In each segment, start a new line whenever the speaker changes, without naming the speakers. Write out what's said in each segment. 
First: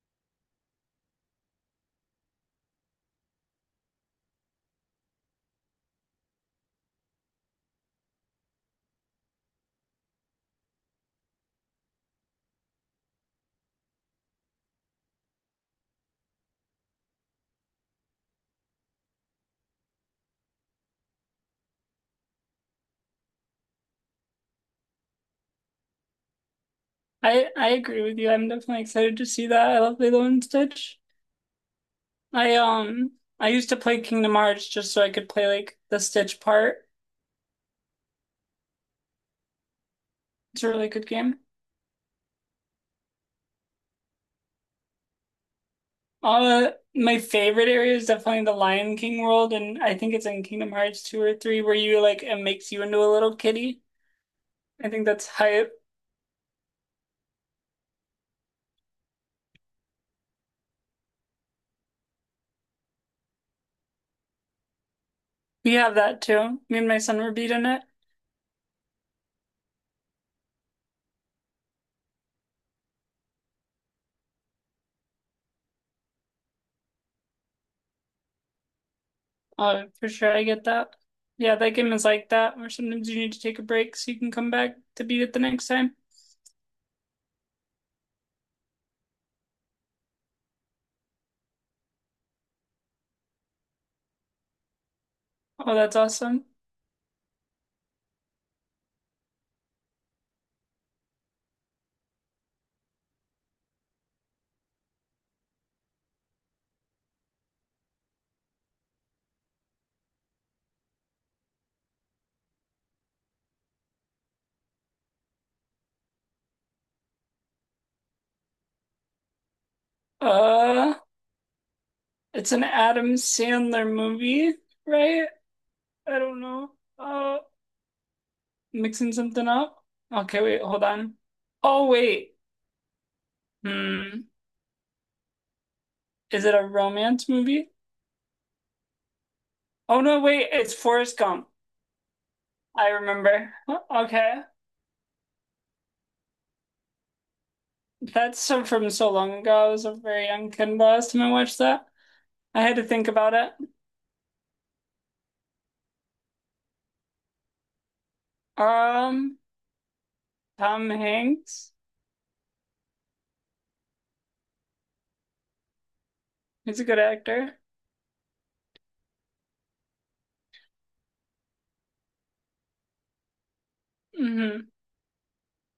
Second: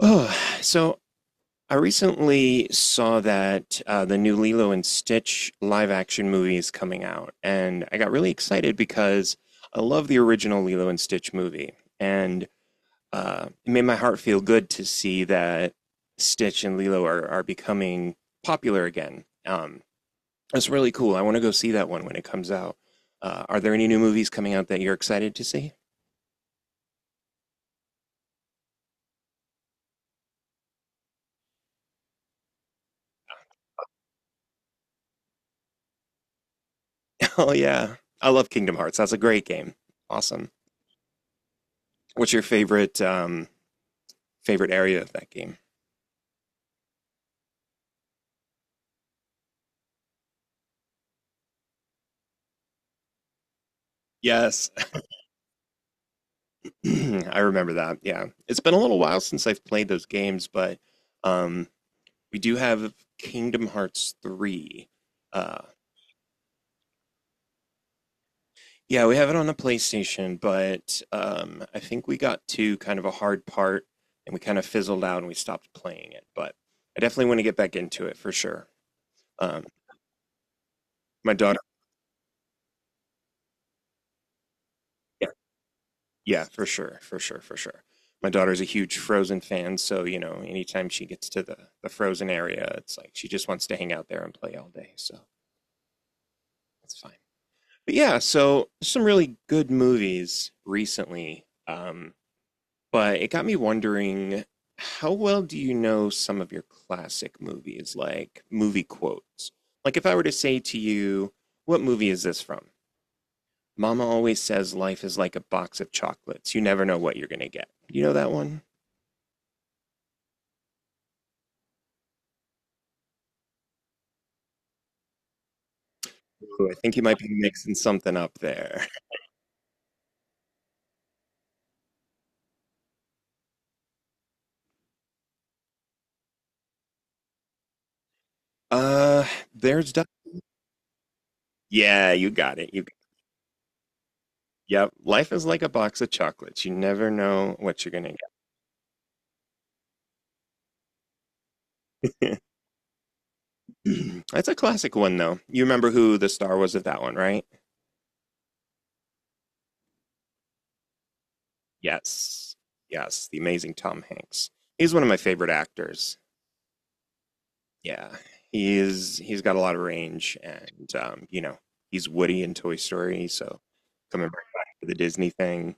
Oh, so I recently saw that the new Lilo and Stitch live action movie is coming out, and I got really excited because I love the original Lilo and Stitch movie, and it made my heart feel good to see that Stitch and Lilo are becoming popular again. That's really cool. I want to go see that one when it comes out. Are there any new movies coming out that you're excited to see?
I agree with you. I'm definitely excited to see that. I love Lilo and Stitch. I um I used to play Kingdom Hearts just so I could play like the Stitch part.
Oh, yeah. I love Kingdom Hearts. That's a great game. Awesome.
It's a really good game.
What's your favorite favorite area of that game?
My favorite area is definitely the Lion King world, and I think it's in Kingdom Hearts 2 or 3 where, you like, it makes you into a little kitty.
Yes.
I think that's hype.
I remember that. Yeah, it's been a little while since I've played those games, but um, we do have Kingdom Hearts 3. Uh,
We have that too. Me and my son were beating it.
yeah, we have it on the PlayStation, but I think we got to kind of a hard part and we kind of fizzled out and we stopped playing it. But I definitely want to get back into it for sure. Um,
For sure, I get that.
my
Yeah,
daughter,
that game is like that where sometimes you need to take a break so you can come back to beat
yeah.
it the next time.
Yeah, for sure, for sure, for sure. My daughter's a huge Frozen fan, so you know, anytime she gets to the Frozen area, it's like she just wants to hang out there and play all day, so
Oh, that's awesome.
that's fine. But yeah, so some really good movies recently. But it got me wondering, how well do you know some of your classic movies, like movie quotes? Like if I were to say to you, what movie is this from? Mama always says life is like a box of chocolates. You never know what you're gonna get. You know that one?
Uh, it's an Adam Sandler movie, right? I don't
Ooh,
know.
I think you might be
Uh,
mixing something up there.
mixing something up. Okay, wait, hold on. Oh, wait. Hmm. Is it a romance movie?
Uh, there's
Oh,
du-
no, wait, it's Forrest Gump.
yeah, you got it. You
I remember. Huh, okay.
yep. Life is like a box of chocolates. You never know what you're gonna
That's so from so long ago. I was a very young kid the last time I watched that.
get.
I had to think about it.
That's a classic one though. You remember who the star was of that one, right?
Um, Tom Hanks.
Yes, yes, the amazing Tom Hanks. He's one of my favorite actors.
He's a good actor.
Yeah, he's he's got a lot of range, and you know, he's Woody in Toy Story, so coming right
Hmm.
back to the Disney thing.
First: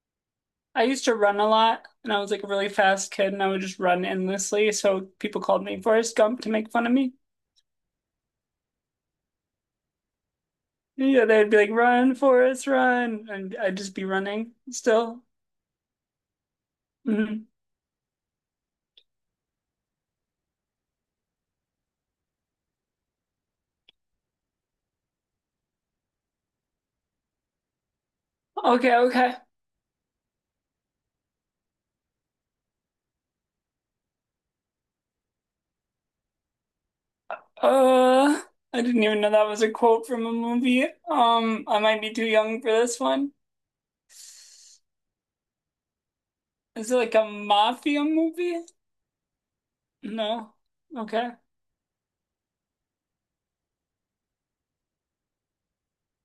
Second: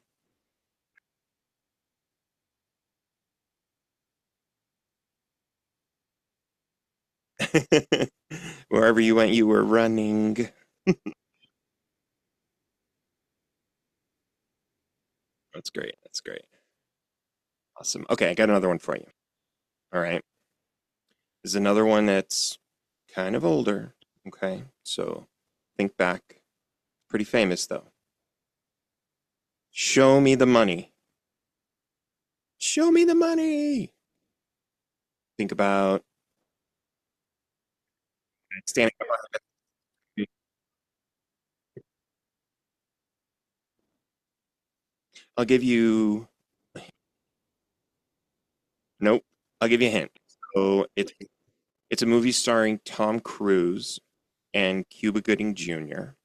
I used to run a lot and I was like a really fast kid and I would just run endlessly. So people called me Forrest Gump to make fun of me.
Wherever you went, you were running.
Yeah, they'd be like, run, Forrest, run. And I'd just be running still.
That's great. That's great.
Mhm.
Awesome. Okay, I got another one for you. All right. This is another one that's kind of older. Okay. So think back. Pretty famous though.
Okay, okay.
Show me the money. Show me the money. Think about
Uh, I
standing
didn't
up.
even know that was a quote from a movie. I might be too young for this one.
I'll give you
Is it like a mafia movie?
Nope. I'll give you a hint.
No.
So
Okay.
it's a movie starring Tom Cruise and Cuba Gooding Jr.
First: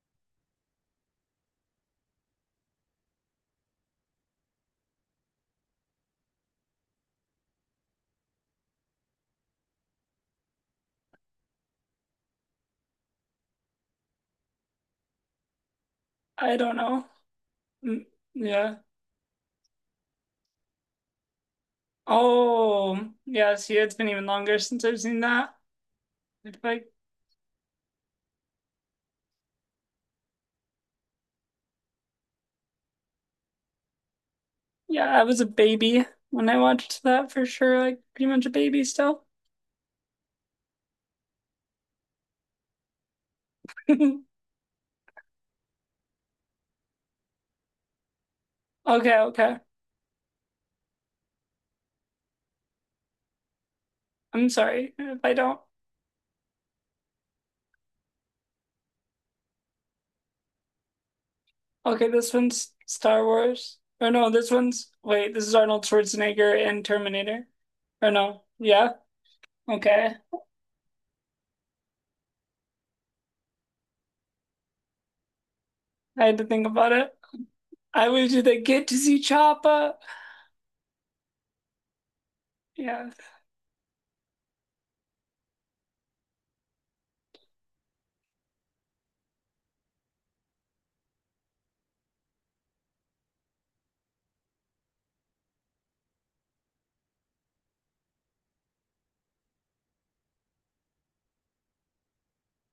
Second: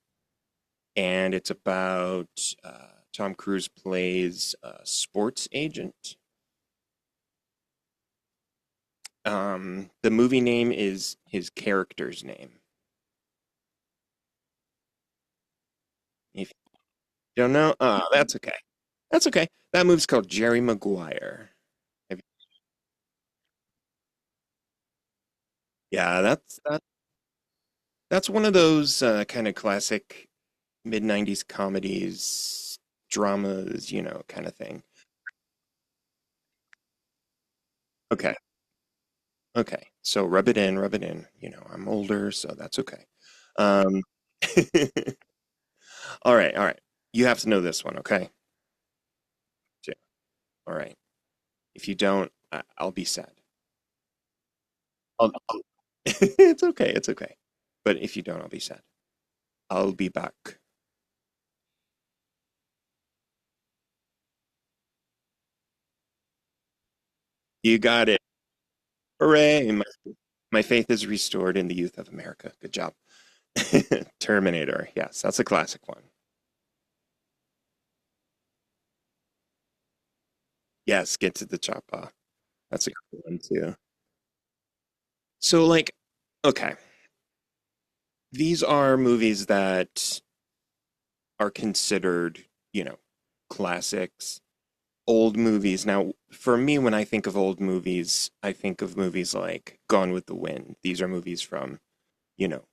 And it's about Tom Cruise plays a sports agent. The movie name is his character's name. If
I don't know.
you don't know,
Mm,
that's okay.
yeah.
That's okay. That movie's called Jerry Maguire. Have- you-
Oh, yes, yeah. See, it's been even longer since I've seen that.
Yeah,
If I.
that's one of those kind of classic mid '90s comedies, dramas, you know, kind of thing.
Yeah, I was a baby when I watched that for sure. Like pretty
Okay,
much a baby still.
okay. So rub it in, rub it in. You know, I'm older, so that's okay. Um, all right, all right. You have to know this one, okay?
Okay, okay.
Yeah. All right. If you don't, I- I'll be sad.
I'm sorry if
I'll,
I don't.
I'll- it's okay. It's okay. But if you don't, I'll be sad. I'll be back.
Okay, this one's Star Wars. Or no, this one's, wait, this is Arnold Schwarzenegger and Terminator.
You got
Or
it.
no. Yeah.
Hooray.
Okay.
My faith is restored in the youth of America. Good job. Terminator. Yes, that's a classic one.
I had to think about it. I wish just like, get to see Choppa.
Yes, get to the choppa. That's a
Yeah.
good one too. So, like, okay, these are movies that are considered, you know, classics, old movies. Now, for me, when I think of old movies, I think of movies like Gone with the Wind. These are movies from, you know,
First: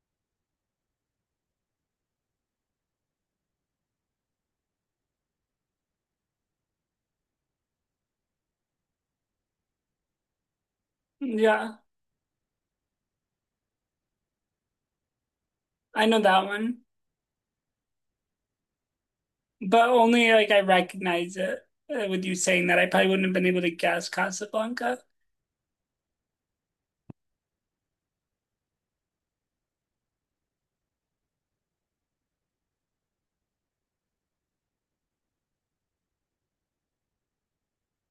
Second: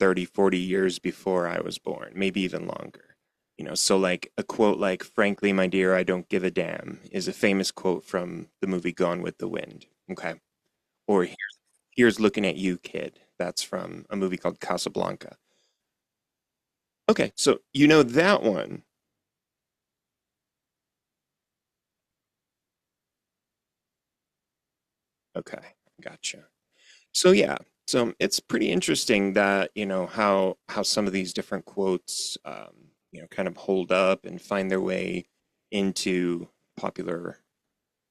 30, 40 years before I was born, maybe even longer. You know, so like a quote like, frankly, my dear, I don't give a damn is a famous quote from the movie Gone with the Wind. Okay. Or
Yeah.
here's looking at you, kid. That's from a movie called Casablanca.
I know that one.
Okay. So you know that one.
But only like I recognize it with you saying that. I probably wouldn't have been able to guess Casablanca.
Okay. Gotcha. So yeah. So it's pretty interesting that, you know, how some of these different quotes you know, kind of hold up and find their way into popular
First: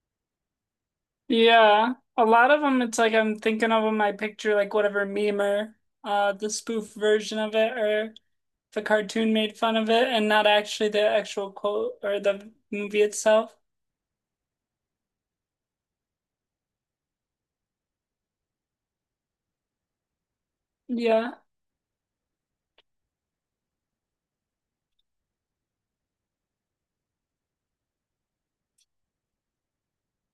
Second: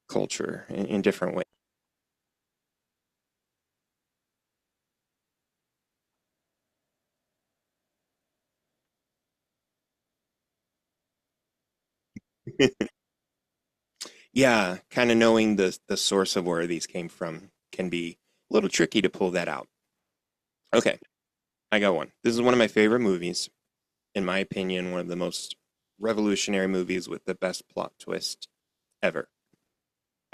culture in different
Yeah, a lot of them, it's like I'm thinking of them. I picture like whatever meme or the spoof version of it, or the cartoon made fun of it, and not actually the actual quote or the
ways.
movie itself.
Yeah, kind of knowing the source of where these came from can be a little tricky to pull that out. Okay,
Yeah.
I got one. This is one of my favorite movies, in my opinion, one of the most revolutionary movies with the best plot twist ever.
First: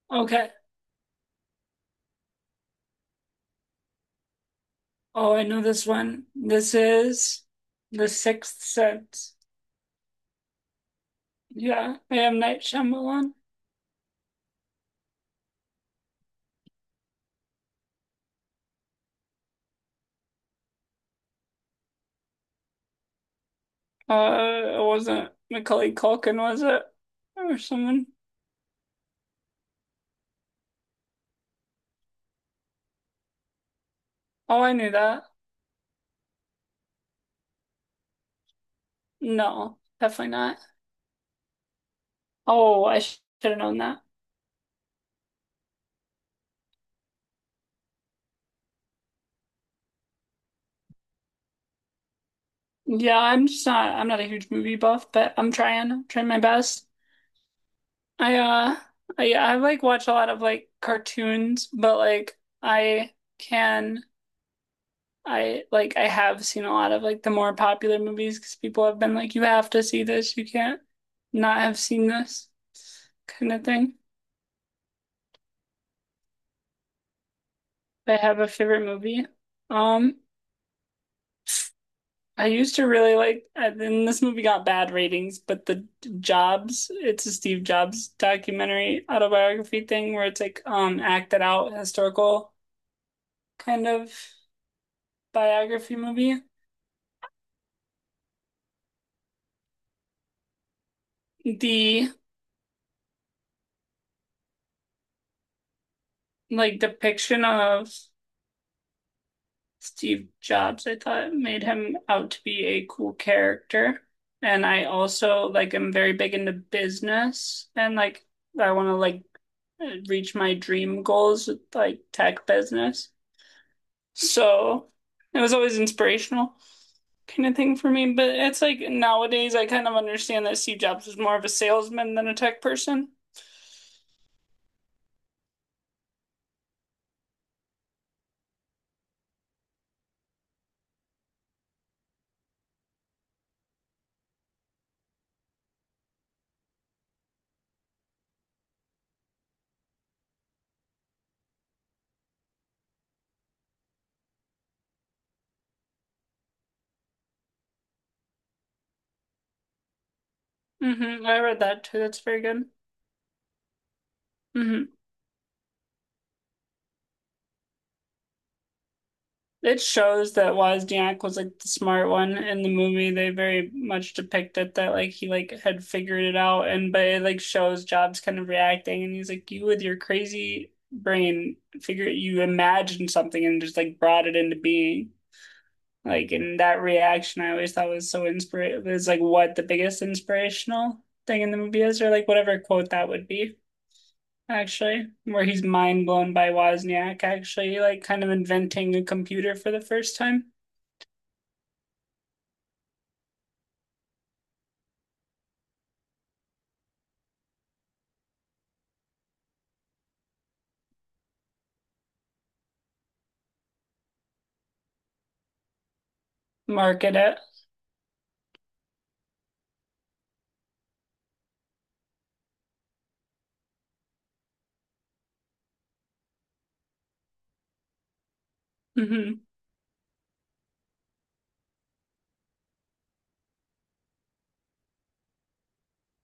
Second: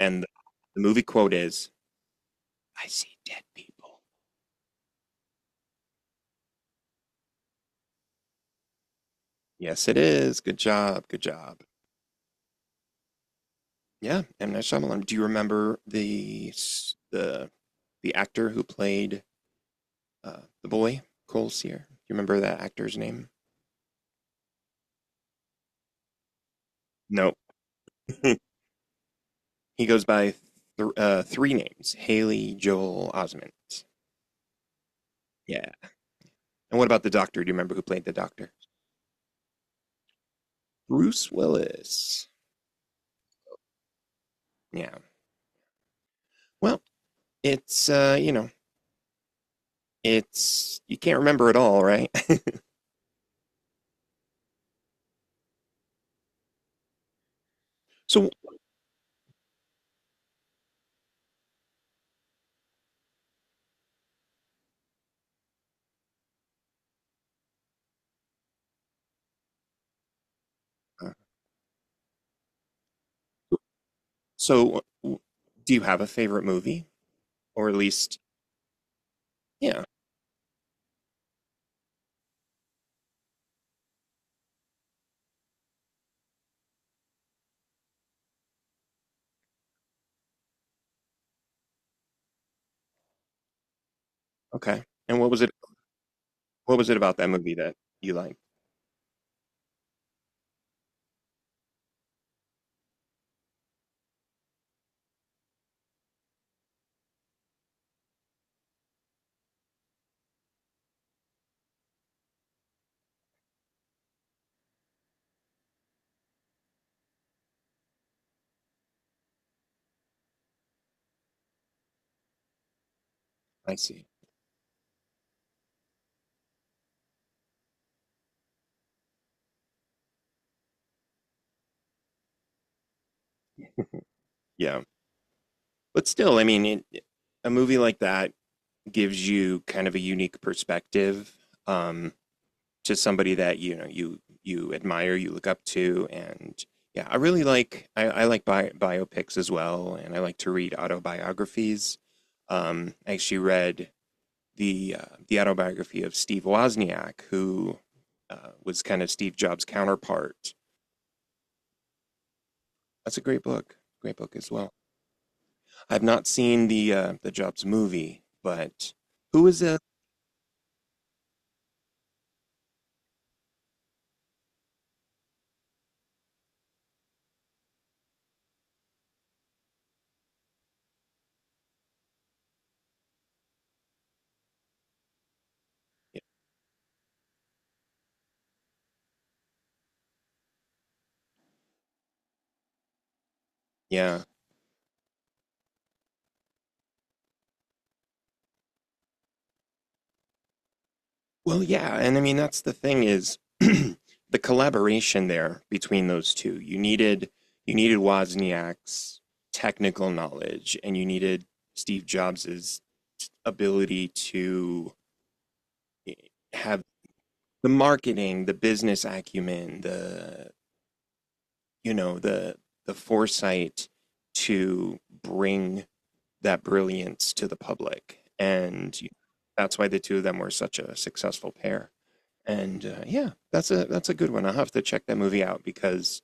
And the
Okay.
the movie quote is, "I see dead people."
Oh, I know this one. This is The Sixth Sense.
Yes, it is. Good job. Good job.
Yeah, I am Night Shyamalan.
Yeah, M Night Shyamalan. Do you remember the the actor who played the boy Cole Sear? Do you remember that actor's name?
It wasn't Macaulay Culkin, was it?
No.
Or someone?
He goes by three names: Haley Joel Osment.
Oh, I knew that.
Yeah. And what about the Doctor? Do you remember who played the Doctor?
No, definitely not.
Bruce Willis.
Oh, I should have known that.
Yeah. Well, it's you know, it's you can't remember it all, right?
Yeah, I'm just not a huge movie buff, but I'm trying my best.
So,
I uh I like watch a lot of like cartoons, but like I like I have seen a lot of like the more popular movies because people have been like, you have to see this, you can't
uh,
not have seen this, kind of thing.
so do you have a favorite movie, or at
I
least
have a favorite movie.
yeah?
Um I used to really like, and then this movie got bad ratings, but the Jobs, it's a Steve Jobs documentary autobiography thing where it's like acted out historical kind of
Okay. And what was it?
biography movie.
What was it about that movie that you liked?
The like depiction of Steve Jobs, I thought made him out to be a cool character. And I also like am very big into business, and like I want to like reach my dream goals with like tech business.
I see.
So it was always inspirational kind of thing for me. But it's like nowadays I kind of understand that Steve Jobs was more of a salesman than a tech person.
Yeah. But still, I mean, a movie like that gives you kind of a unique perspective um, to somebody that you know you admire, you look up to, and yeah, I like biopics as well, and I like to read autobiographies. I actually read the autobiography of Steve Wozniak, who was kind of Steve Jobs' counterpart.
Hmm. I read that too. That's very good.
That's a great book as well.
Hmm.
I've not seen the Jobs movie, but who is it?
It shows that Wozniak was like the smart one in the movie. They very much depict it that like he like had figured it out, and but it like shows Jobs kind of reacting and he's like, you with your crazy brain figure, you imagined something and just like brought it into being. Like in that reaction, I always thought was so inspirational. It's like what the biggest inspirational thing in the movie is, or like whatever quote that would be,
Yeah.
actually, where he's mind blown by Wozniak actually, like kind of inventing a computer for the first time.
Well, yeah, and I mean that's the thing is the collaboration there between those two. You needed Wozniak's technical knowledge, and you needed Steve Jobs's ability to eh, have
Market it.
the marketing, the business acumen, the you know the foresight to bring that brilliance to the public, and
Mm-hmm.
that's why the two of them were such a successful pair. And yeah, that's a good one. I'll have to check that movie out because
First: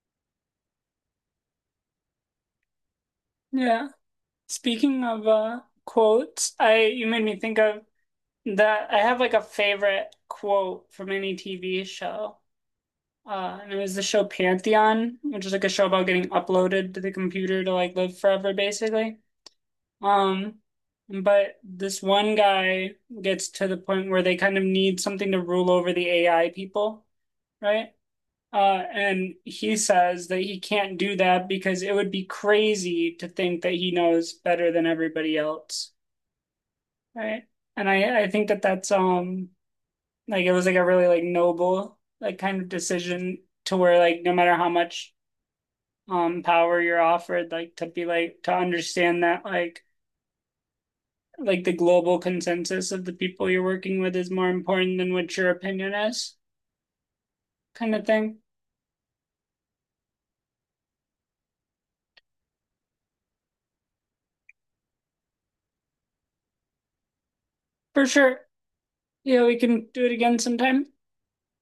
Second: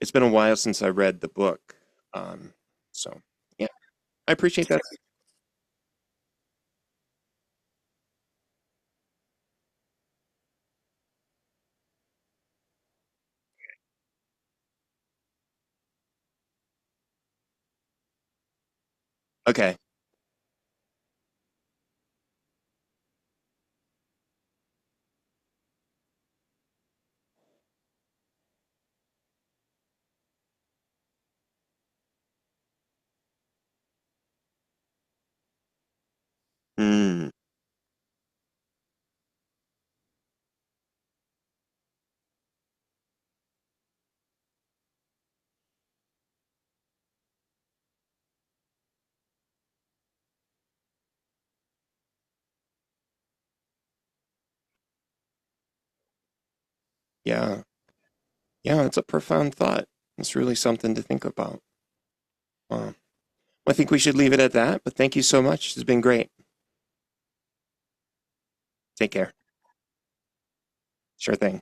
it's been a while since I read the book. Um, so yeah,
Yeah.
I appreciate that.
Speaking of quotes, I you made me think of that I have like a favorite quote from any TV show. And it was the show Pantheon, which is like a show about getting uploaded to the computer to like live forever, basically.
Okay.
Um, but this one guy gets to the point where they kind of need something to rule over the AI people, right? And he says that he can't do that because it would be crazy to think that he knows better than everybody else,
Mm,
right? And I think that that's like it was like a really like noble like kind of decision to where like no matter how much power you're offered, like to be like to understand that like the global consensus of the people you're working with is more important than what your opinion is,
yeah,
kind of thing.
yeah, it's a profound thought. It's really something to think about. Wow. Well, I think we should leave it at that. But thank you so much. It's been great.
For sure.
Take care.
Yeah, we can do it again sometime.
Sure thing.